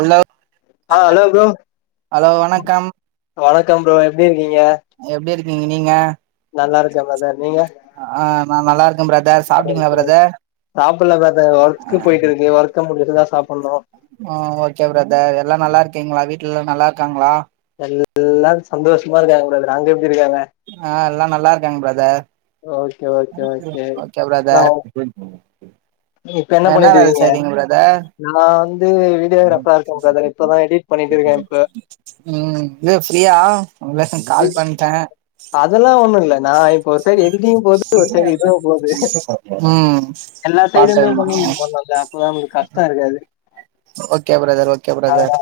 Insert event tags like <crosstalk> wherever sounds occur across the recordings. அல்லர் ஆ hello bro வணக்கம் வணக்கம் ப்ரோ எப்டி இருக்கீங்க எப்டி இருக்கீங்க நீங்க நல்லாருக்க பிரதர் நீங்க ஆ நா நல்லாருக்க பிரதர் சாப்டீங்ளா பிரதர் சாப்புட்ல பிரதர் ஒர்க்கு போய்ட்டு இருக்கு ஒர்க்க முடிச்சிட்டுதா சாப்புட்ணு ஆ ஓகே பிரதர் எல்லா நல்லா இருக்கீங்ளா வீட்ல எல்லா நல்லாருக்காங்ளா எல்லா சந்தோஷமா இருக்காங்க பிரதர் அங்க எப்டி இருக்காங்க ஆ எல்லா நல்லா இருக்காங்க பிரதர் ஓகே ஓகே ஓகே நா பிரதர் இப்ப என்ன என்னா பண்ணிட்டு வேல இருக்கீங்க செய்றீங்க பிரதர் நா வந்து வீடியோகிராஃபரா இருக்கே பிரதர் இப்பதா எடிட் பண்ணிட்டு இருக்கே இப்ப ம் எ ஃபிரீயா உங்களுக்கு கால் பண்ட்ட அதெல்லா ஒன்னு இல்ல நா இப்போ ஒரு சைடு எடிட்டிங் போது ஒரு சைடு இதுவு போது ம் பாக்கலனா கிளீனிங் பண்ணோல்ல அப்பதா உங்களுக்கு கஷ்டோ இருக்காது ஓகே பிரதர் ஓகே பிரதர்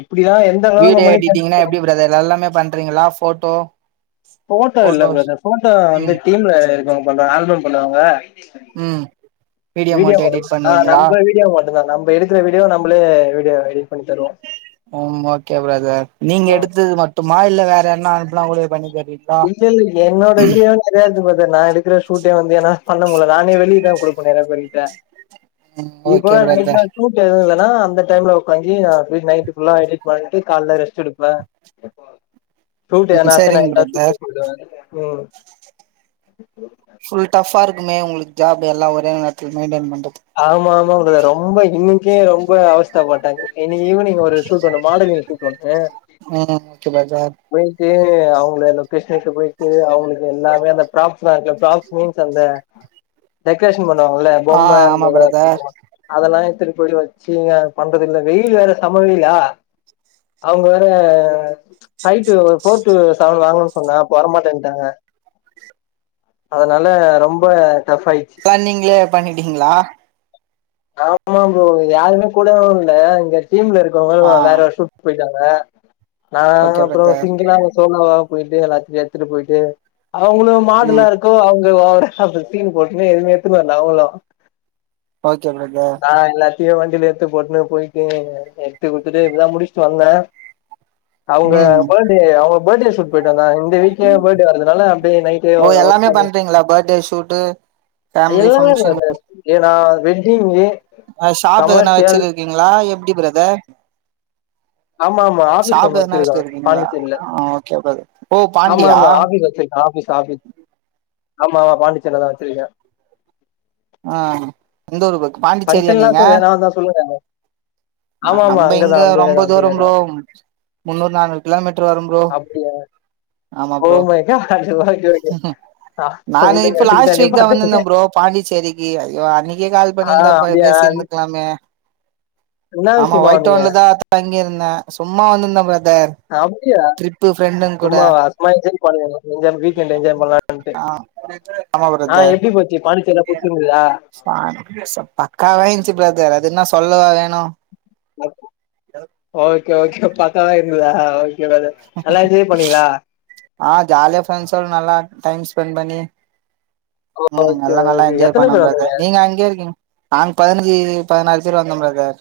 எப்டியோ என் வீடியோ எடிட்டிங்னா எப்டி பிரதர் எல்லாமே பண்றீங்களா ஃபோட்டோ ஃபோட்டோ இல்ல பிரதர் ஃபோட்டோ வந்து டீம்ல வேல இருக்குறவங்க பண்றாங்க ஆல்ப பண்ணுவாங்க ம் வீடியோ மட்டு தா நம்ம வீடியோ மட்டுதா நம்ம எடுக்குற வீடியோ நம்மளே வீடியோ எடிட் பண்ணி தருவோ ம் ஓகே பிரதர் நீங்க எடுத்தது மட்டுமா இல்ல வேற யார்ன்னா அனுப்புனா கூட பண்ணி தருவீங்களா இல்ல இல்ல என்னோட வீடியோ முடியாது பிரதர் நா எடுக்குற ஷூட்டே வந்து என்னால பண்ண முடில நானே வெளியதா குடுப்ப நெறய பேர் கிட்ட ம் ஓகே இப்பதா நய்பா பிரதர் ஷூட் இந்த டைம் ல இல்லனா அந்த டைம்ல உக்காஞ்ஜி நைட் ஃபுல்லா எடிட் பண்ணிட்டு காலைல ரெஸ்ட் எடுக்கலா இது சரிங்க இருந்தா ஷூட் பிரதர் ம் <inaudible> ஃபுல் டஃபா இருக்குமே உங்களுக்கு ஜாப் எல்லா ஒரே நேரத்துல மெயின்டெய்ன் பண்றது ஆமா ஆமாங்க பிரதர் ரொம்ப இன்னைக்கே ரொம்ப அவஸ்த பட்டது இன்னிக்கி ஈவினிங் ஒரு ஷூட் ஒன்னு மாடலிங் ஷூட் ஒன்னு ம் ஓகே பிரதர் போய்ட்டு அவங்க லொகேஷனுக்கு போய்ட்டு அவங்களுக்கு எல்லாமே அந்த ப்ராப்ஸ்லா இருக்குல ப்ராப்ஸ் மீன்ஸ் அந்த டெக்கரேஷன் பண்ணுவாங்கல்ல ஆ பொம்ம அந்த ஆமா இத வச்சு பிரதர் பண்ணுவாங்க அதெல்லா எத்துட்டு போயிட்டு வச்சு இங்க பண்றது இங்க வெயில் வேற செம வெயிலா அவுங்க வேற ஹைட்டு ஒரு ஃபோர்த்து செவன் வாங்குன்னு சொன்னே அப்போ வரமாட்டேன்ட்டாங்க அதனால ரொம்ப டஃப் ஆயிச்சு நீங்களே பண்ணிட்டீங்களா ஆமா ப்ரோ யாருமே கூடவு இல்ல இங்க டீம்ல ஆ இருக்கவங்கள வேற ஒர்க்கு போயிட்டாங்க நா ஓகே அப்புறோ பிரதர் சிங்குலா சோலாவா போயிட்டு எல்லாத்தையு எடுத்துட்டு போயிட்டு அவுங்களு மாடுல்லா ம் இருக்கு அவுங்க ஓவரா சீன் போட்டுட்டு எதுமே எடுத்து வரல அவுங்களு ஓகே பிரதர் ஆ எல்லாத்தையு வண்டியில எடுத்து போட்டுன்னு போயிட்டு எடுத்து குடுத்துட்டு இப்பதா முடிச்சுட்டு வந்தே அவுங்க ம் பர்த்டே அவுங்க பர்த்டே ஷூட் போயிட்டு வந்தா இந்த வீக் பர்த்டே வரதுனால அப்டி நைட் ஓ எல்லாமே பண்றீங்களா பர்த்டே ஷூட்டு ஃபேமிலி எல்லாமே ஃபங்க்ஷன் பண்றே ஏனா வெட்டிங்கு அ ஷாப்பு எதன கமர்ஷியல் வச்சிட்டு இருக்கீங்களா எப்டி பிரதர் ஆமா ஆமா ஆபீஸ் ஒண்ணு ஷாப்பு என்ன வெச்சிட்டு வச்சிருக்கேன் இருக்கீங்களா பாண்டிச்சேரியில ஆ ஓகே பிரதர் ஓ பாண்டியா ஆஃபீஸ் ஆஃபீஸ் ஆமா பாண்டிச்சேரி ல தான வச்சிருக்கே ஆ எந்த ஊரு பக்கோ பாண்டிச்சேரியா ஃபங்க்ஷன்லாம் நீங்க சொல்ல நான் தான் சொல்லுங்க அ ஆமா ஆமா நம்ப இங்க அங்கதான் அந்த ஏரியா ரொம்ப தான் அந்த ஏரியா தூரம் ப்ரோ தான் முன்னூறு நானூறு கிலோமீட்டர் வரும் ப்ரோ அப்படியா ஆமா ஓ bro my God okay okay நானு விடுங்க இப்போ லாஸ்ட் ஃபிட்டானே வீக் தா பாத்துக்கங்க வந்திருதே ப்ரோ பாண்டி செரிக்கு ஐயோ அன்னைக்கே கால் ஆ பண்ணியிருந்தா பே அப்படியா பேசியிருந்துக்கலாமே என்ன ஆமா விஷயமா ஒயிட் வந்தீங்க டவுன்ல தா தங்கியிருந்தே சும்மா வந்திருந்தே பிரதர் அப்டியா ட்ரிப்பு ஃப்ரெண்டுங் கூட சும்மா அசமா என்ஜாய் பண்ணலானு வீக் என்ட் என்ஜாய் பண்ணலாம்டு ஆ ஆமா பிரத ஆ எப்டி போச்சு பாண்டி சேரில்லா புடிச்சி இருந்துச்சா சா பக்காவா இருச்சு ப்ரோ அது அது என்ன சொல்லவா வேணு ஓகே ஓகே பக்காவா இருந்ததா ஓகே நல்லா என்ஜாய் பண்ணீங்களா ஆ ஜாலியா ஃப்ரெண்ட்ஸோட நல்லா டைம் ஸ்பெண்ட் பண்ணி ம் ஓகே நல்லா நல்லா ஓகே என்ஜாய் எத்தன பண்ண பேர் வந்தீங்க பிரதர் நீங்க அங்கேயே இருக்கீங் நாங்க பதினஞ்சு பதினாலு பேர் வந்தோ பிரதர்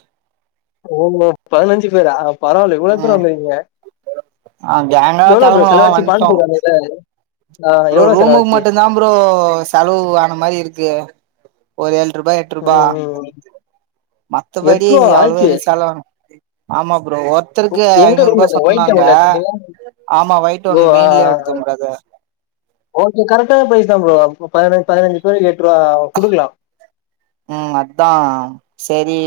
ஓஹோ பதினஞ்சு பேரா பரவாயில்ல இவ்வளோ பேர் ம் வந்து இருக்கீங்க ஆ கேங்கா எவ்வளோ ப்ரோ கெளம்புனோ செலவாச்சி வந்ட்டோ பாண்டிச்சேரி வந்ததுக்கு ப்ரோ ரூமுக்கு மட்டுதா ப்ரோ செலவு ஆன மாரி இருக்கு ஒரு ஏழு ரூபா எட் ருபா ம் ம் மத்தபடி எட்ரூவா அவ்வளவா ஆச்சு எது செலவு ஆமா ப்ரோ ஒ ர்தருக்கு எங்க ஐநூறு ரூம் ரூபா எடுத்தீங்க ஒயிட் சொன்னாங்க டவுன்ல எடுத்தீங்களா ஆமா ஒயிட்டோன் ஓ ஆ மெயின்லயே எடுத்தம் ப்ரோ அதா ஓகே கரெக்டான ப்ரைஸ் தா ப்ரோ பதின பதினஞ்சு பேருக்கு எட்ருவா குடுக்கலா ம் அதா செரி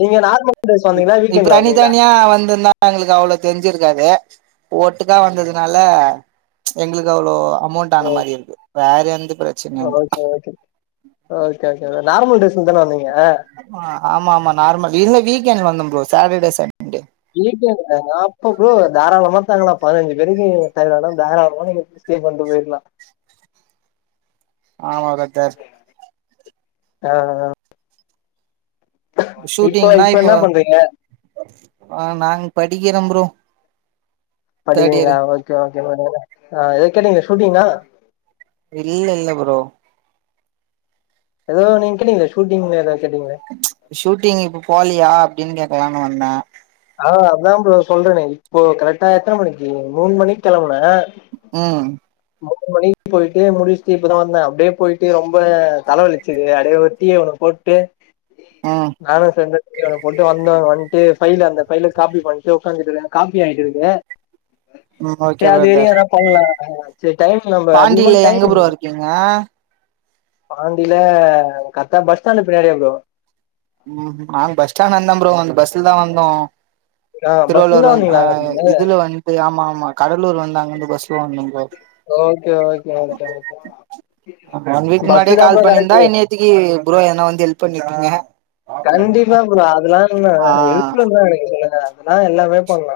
நீங்க நார்மல் ட்ரெஸ் இப் வந்தீங்களா இப்ப வீக்கெண்ட்ல தனி வந்தீங்களா தனியா வந்திருந்தா எங்களுக்கு அவ்ளோ தெரிஞ்சிருக்காது ஒட்டுகா வந்ததுனால எங்களுக்கு அவ்ளோ அமௌண்ட் ஆன மாரி இருக்கு வேற எந்த பிரச் okay okay okay okay normal ட்ரெஸ்ல தானே வந்தீங்க ஆமா ஆமா ஆமா நார்மல் இல்ல வீக்கெண்ட் வந்த bro Saturday Sunday weekend நா அப்ப ப்ரோ தாராளமா தங்களா பதினஞ்சு பேருக்கு தங்குற அளவுக்கு தாராளமா ஸ்டே பண்ட்டு போயிக்கலா ஆமா கத்தர் ஆ ஆ இப்ப ஷூட்டிங்னா இப்ப இப்போ என்ன பண்றீங்க அ நாங்க படிக்கிறே ப்ரோ தேர்ட் படிக்கீறிங்களா இயரு ஓகே ஓகே <unintelligible> ஆ ஏதோ கேட்டீங்களே ஷூட்டிங்னா இல்ல இல்ல ப்ரோ ஏதோ நீங்க கேட்டிங்களே ஷூட்டிங்ல ஏதோ கேட்டீங்களே ஷூட்டிங் இப்ப போலயா அப்டின்னு கேக்கலானு வந்தே ஆ அதா ப்ரோ சொல்றேனே இப்போ கரெக்டா எத்தன மணிக்கு மூணு மணிக்கு கிளம்புனே ம் மூணு மணிக்கு போயிட்டு முடிச்சுட்டு இப்பதா வந்தே அப்டியே போயிட்டு ரொம்ப தலைவலிச்சுது அடியே ஒரு டீய ஒன்னு போட் டடு ம் நானு செந் <unintelligible> போட்டு வந்தோ வந்துட்டு ஃபைல அந்த ஃபைல காப்பி பண்ட்டு ஒக்காந்துட்டு இருக்கே காப்பி ஆகிட்டு இருக்கு ம் சே ஓகே அது வரைக்கு பிரதர் எதா பண்லா சே டைம் நம்ம அதிகமான பாண்டியில எங்க டைம் ப்ரோ இருக்கீங்க பாண்டில கர்ட்டா பஸ் ஸ்டாண்டு பின்னாடியே ப்ரோ ம் நாங்க பஸ் ஸ்டாண்ட் வந்தோ ப்ரோ அந்த பஸ்ல தா வந்தோ ஆ பஸ்ல திருவள்ளூர் தான் வந் ஆ வந்தீங்களா இதுல வந்து ஆமா ஆமா கடலூர் வந்து அங்க இருந்து பஸ்ல வந்தே bro okay okay okay okay bus தா ப்ரோ கரெட்டு திக்கி ப்ரோ எதுனா வந்து ஹெல்ப் பண்ணி இருக்கீங்க கண்டிப்பா ப்ரோ அதுல்லா என்ன ஆ ஹெல்ப்ல தா <unintelligible> அதெல்லா எல்லாமே பண்லா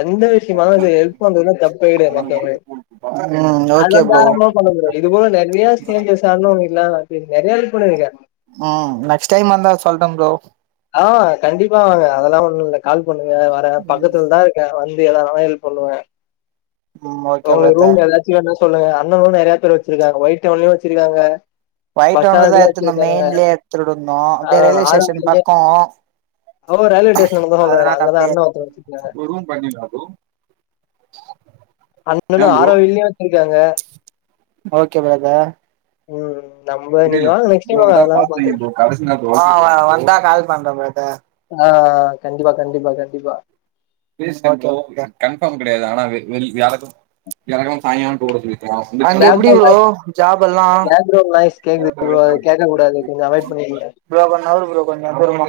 எந்த விஷயமானது ஹெல்ப் பண்றதுல தப்பே கெடையாது மக்கள் மாதிரி ம் அது ஓகே வந்து ப்ரோ ஆரம்பம் பண்ணது கெடையாது இது போக நெறைய ஸ்ட்ரேஞ்சர்ஸ் ஆழுக ஒன்னு இல்லா <unintelligible> நெறையாவே பண்ணிருக்கே ம் நெக்ஸ்ட் டைம் வந்தா சொல்றே ப்ரோ ஆ கண்டிப்பா வாங்க அதெல்லா ஒண்ணு இல்ல கால் பண்ணுங்க வரே ம் பக்கத்துல தா க்கே வந்து எதா நாளு ஹெல்ப் பண்ணுவே ம் ஓகே உங்களுக்கு ரூம் பிரதர் ஏதாச் சு என்ன சொல்ல அண்ணனு நெறைய பேர் வச்சிருக்காங்க ஒயிட் டவுன்லயு வச்சிருக்காங்க ஒயிட் பஸ் டவுன்லதா ஸ்டாண்டுக்கே எத்துருந்தோ வச்சிருக்காங்க மெயின்லயே எத்துருந்தோ ஆ அப்டியே ரயில்வே ஸ்டேஷன் ஆரோவில்லியே பக்கோ ஓ ரயில்வே ஸ்டேஷன் தான் சொல்றாரு அதனால அங்கதான் அப்டியே அண்ண ஒருத்தங்க வச்சிருக்காங்க ஓ ரூம் பாத்திங்களா ப்ரோ அண்ணனு ஆரா வெயிலையு வச்சிருக்காங்க ஓகே பிரதர் ம் நம்ம நீங்க புரில வாங்க நெக்ஸ்ட் ப்ரோ டைம் வாங்க எதாது அதெல்லா பாத்து வைங்க ப்ரோ கடைசி வந்தா கால் பண்றே ஃபிரதர் ஆ கண்டிப்பா கண்டிப்பா கண்டிப்பா <unintelligible> கன்ஃபாம் கெடையாது ஆனா வெ வெள்ளி வியாழகெழம வியாழகெழம சாயங்கால போட சொல்லி அங்க எப்டி பேக்ரவுண்ட் ப்ரோ ஜாப்பு எல்லா பேக்ரவுண்ட் நாய்ஸ் கேக்குது ப்ரோ அது கொஞ்ச கேட்க கூடாது கொஞ்ச அவாய்ட் பண்ணிக்கங்க நவுரு ப்ரோ கொஞ்ச தூரமா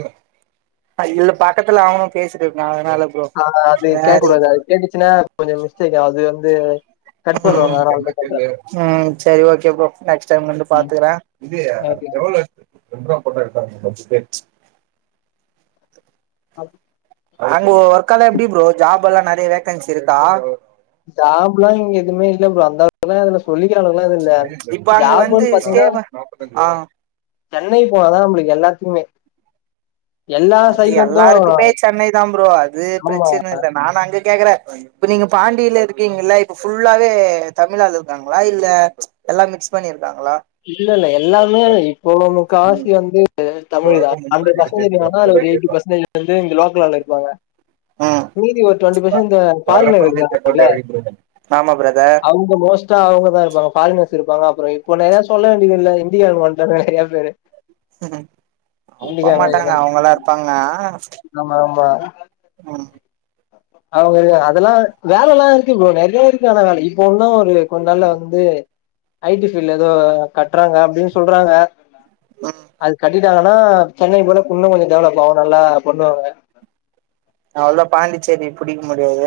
அ இல்ல பக்கத்துல அவனு பேசிட்டுருக்கா அதனால ப்ரோ ஆ அது கேக்க வேற கூடாது அது கேட்டுச்சுன்னா கொஞ்ச மிஸ்டேக் அது வந்து கட் பண்ணுவாங்க வேற <unintelligible> ம் சேரி ஓகே ப்ரோ நெக்ஸ்ட் டைம் வந்து ம் பாத்துக்குறே இது ஓகே எவளோ ரெண்டு ரூவா போட்டா எடுத்தா <unintelligible> அவ் அங்க ஒர்க எல்லா எப்டி ப்ரோ ஜாப் எல்லா நெறைய வேக்கன்சி இருக்கா ஜாப்லா இங்க எதுவுமே இல்ல ப்ரோ அதா ல்லா இதுல சொல்லிக்கிற அளவுக்குல்லா எதுவு இல்ல இப்ப அங்க வந்து ஜாப்புன்னு ஸ்டே பாத்தீங்கன்னா ஆ சென்னை போனாதா நம்பளுக்கு எல்லாத்துக்குமே எல்லா அது சைட்ல இருந்து எல்லாருக்குமே சென்னை தா ப்ரோ அது நம்ம பிரச்சன இல்ல நானு அங்க கேக்குற இப்ப நீங்க பாண்டியில இருக்கீங்கல்ல இப்ப ஃபுல்லாவே தமிழ் ஆளு இருக்காங்களா இல்ல எல்லா மிக்ஸ் பண்ணியிருக்காங்களா இல்லல்ல எல்லாருமே இப்போ உள்ளவனு காசு வந்து ஆ தமிழ் தா ஹண்ட்ரட் பர்சண்டேஜ் வேணா அதுல ஒரு எயிட்டி பெர்சன்டேஜ் வந்து இங்க லோக்கல் ஆளு இருப்பாங்க ம் மீதி ஒரு டொண்ட்டி பர்சென்ட் இந்த ஃபாரின்ல இருக்குறாங்கல்ல ஆமா பிரதர் அவுங் க மோஸ்ட்டா அவுங்க தா இருப்பாங்க ஃபாரினர்ஸ் இருப்பாங்க அப்பற இப்போ நெறைய சொல்ல வேண்டியது இல்ல இந்தியாக் வந்ட்டாங்க நெறைய பேரு அவுங்க போ மாட்டாங்க இந்திக்காரங்க அவுங்கல்லா இருப்பாங்க ஆமா ஆமா ஆ அவுங்க அதெல்லா வேல எல்லா இருக்கு ப்ரோ நெறைய இருக்கு ஆனா வேல இப்போ இன்னு ஒரு கொஞ்ச நாள்ல வந்து ஐடி ஃபீல்ட்ல ஏதோ கட்றாங்க அப்டின்னு சொல்றாங்க ம் அது கட்டிட்டாங்கன்னா சென்னை போல இன்னு கொஞ்ச டெவலப் ஆவு நல்லா பண்ணுவாங்க அவ்ளதா பாண்டிச்சேரி புடிக்க முடியாது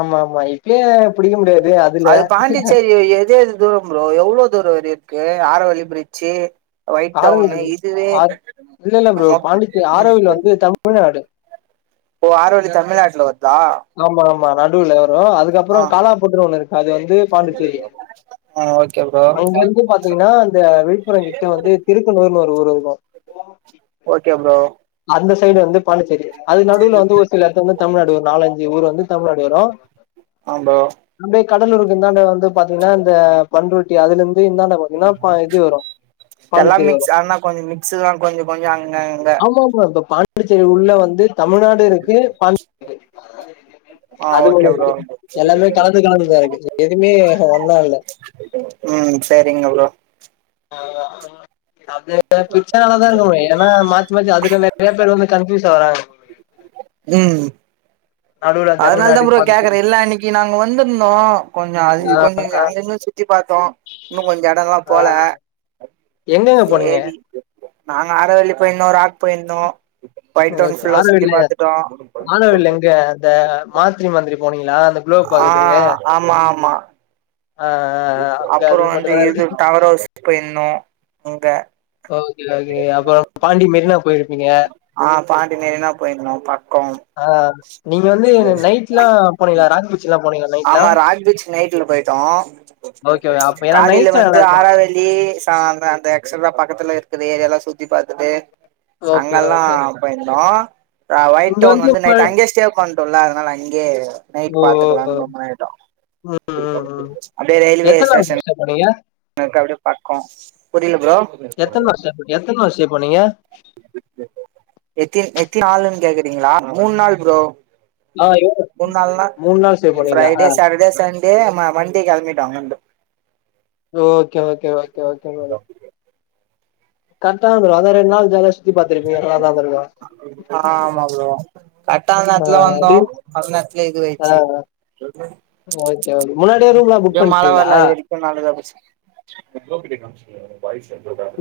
ஆமா ஆமா இப்பயே புடிக்க முடியாது அதுல அது பாண்டிச்சேரி எது எது தூரம் ப்ரோ எவ்வளவு தூர வரையு இருக்கு ஆரவல்லி பிரிட்ஜி ஆரவல்லி ஆர் இல்லல்ல ப்ரோ மொத் பாண்டிச்சேரி ம் ஆரவல்லி வந்து தமிழ்நாடு ஓ ஆரவல்லி தமிழ்நாட்ல வருதா ஆமா ஆமா நடுவுல வரு அதுக்கப்ற ஆ காலாபோட்னு ஒண்ணு இருக்கு அது வந்து பாண்டிச்சேரி ஆ ஓகே ப்ரோ அங்கேருந்து பாத்தீங்கன்னா அந்த விழுப்புரம் கிட்ட வந்து திருக்கனூர்னு ஒரு ஊர் இருக்கும் ஓகே ப்ரோ அந்த சைடு வந்து பாண்டிச்சேரி அதுக் நடுவுல வந்து ஒரு சில எடத்துல வந்து தமிழ்நாடு ஒரு நாலஞ்சு ஊர் வந்து தமிழ்நாடு வரு ஆ ப்ரோ அப்டியே கடலூருக்கு இந்தாண்டு வந்து பாத்தீங்கன்னா இந்த பண்ருட்டி அதுல இருந்து இந்தாண்ட பாத்தீங்கன்னா பல இது வரு இதெல்லா மிக்ஸ் ஆனா கொஞ்ச மிக்ஸு தா கொஞ்ச கொஞ்ச அங்க அங்க ஆமா ப்ரோ இப்ப பா பாண்டிச்சேரி உள்ள வந்து தமிழ்நாடு இருக்கு பாண் ஆ அதுல ஓகே ப்ரோ எல்லாமே கலந்து கலந்துதா இருக்கு எதுவுமே ஒன்னா இல்ல ம் சரிங்க ப்ரோ ஆ அது பிச்ச ஆளா தா இருக்க முடியும் ஆனா மாத்தி மாத்தி அதுல நெறைய பேர் வந்து கன்ஃபியூஸ் ஆகுறாங்க ம் நடுவுல அதனால தா தமிழ்நாடு ப்ரோ கேக்குற பாண்டிச்சேரி இல்லனா இன்னைக்கு நாங்க வந்துருந்தோ கொஞ்ச அது கொஞ்ச அங்கங்க சுத்தி பாத்தோ இன்னு கொஞ்ச எடல்லா ஆ போல எங்கெங்க போனீங்க சேரி நாங்க ஆரவல்லி போயிருந்தோ ராக் போயிருந்தோ ஒயிட் டவுன் ஓகே ஃபுல்லா சுத்தி ஆரவல்லில பாத்துட்டோ ஆரவல்லில எங்க இந்த மாத்திர மந்திரி போனீங்களா அந்த குளோ ஆ பாக்குறதுக்கு ஆமா ஆமா ஆ அங்க அப்புற அது வந்து மட்டுந்தா இது இருக்கு டவர் ஹவுஸ்க் போயிருந்தோ இங்க ஓகே ஓகே அப்பறோ பாண்டி மெரினா போயிருப்பீங்க ஆ பாண்டிமேரினா போயிருந்தோ பக்கோ ஆ நீங்க வந்து நைட்ல்லா போனீங்களா ராக்பீச்ல்லா போனீங்கள்ள ஆமா ராக்பீச் நைட்ல போயிட்டோ ஓகே ஓகே. அப்ப ஏன்னா காலேல நைட்ல வந்து நல்லா இருக்கு ஆறாவெள்ளி சாம்ப ந்த ஆக்ச்சுவலா பக்கத்துல இருக்கிற ஏரியலா சுத்தி பாத்துட்டு ஓகே அங்கெல்லா ஓகே போயிருந்தோ அ இங்க ஒயிட்டோன் வந்து நைட் ம- அங்கயே ஸ்டே பண்டோல அதனால அங்கயே ஓ நைட் ஓ, ஓ. பாத்துக்கலானு <unintelligible> ம் அப்டியே ரயில்வே ஸ்டேஷன் போனிங்க எங்ளுக் அப்டி பக்கோ புரில ப்ரோ எத்தன நாள் ஸ்டே எத்தன வருஷே போனீங்க எத்தி எத்தி நாளுன் கேக்றீங்ளா மூண் நாள் ப்ரோ ஆ எவ் மூண் நாள்னா மூணு நாள் ஸ்டே பண்ணீங்களா ஆ ஃப்ரைடே சாட்டர்டே சண்டே ம மண்டே கெளம்பிட்டோ அங்கிருந்து okay okay okay okay <unintelligible> கரக்ட்தா bro அதா ரெண்டு நாள் ஜாலியா சுத்தி பாத்திரிக்கீங்க <unintelligible> ஆமா ப்ரோ கட்டான ஆ நேரத்ல வந்தோ ட்ரிங் அது நேரத்லயே ஆ இதுவெச்சி <inaudible> ஓகே ஓகே முன்னாடியே எது பிளான் இங்க மழ வரல அது வெரிக்கு நல்லதா போச்சு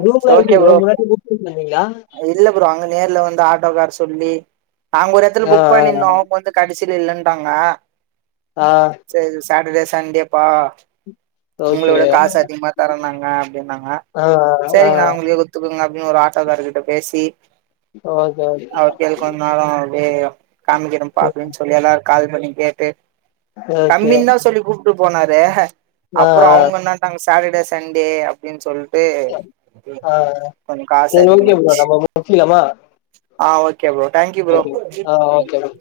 ரூம்லா எப்டி ஓகே ப்ரோ முன்னாடி புக் பண்ணீங்களா இதுல <unintelligible> அங்க நேர்ல வந்த ஆட்டோ கார் சொல்லி நாங்க ஒரு எடத்துல ஆ புக் பண்ணிருந்தோ அவுங்க வந்து கடேசில இல்லன்டாங்க ஆ செரி சாட்டர்டே சண்டேப்பா உங்கள ஓகே விட காஸ் அதிகமா தரன்னாங்க அப்டின்னாங்க ஆ ஆ ஆ செரிங் நா அவுங்குளுக்கே குத் த்துக்குருங்க அப்டின் ஒரு ஆட்டாேகார் கிட்ட பேசி ஓகே ஓகே கேளு கொந்தாலு அப்டியே <unintelligible> அப்டியே காமிக்கிற பாதுக்னு சொல்லி எல்லாரு கால் பண்ணி கேட்டு ஓகே தம்பின் தா சொல்லி கூப்ட்டு போனாரு ஆ அப்றோ அவுங்கன்னா நாங்க சாட்டர்டே சண்டே அப்டின் சொல் இப்யே ஆ ஆ கொஞ்சோ காஸ் சரி ஓகே ப்ரோ அதிகமாயிடுச்சு நம்ம முடிச்சிக்கலாமா ஆ okay bro thank you bro okay ஆ ஓகே ப்ரோ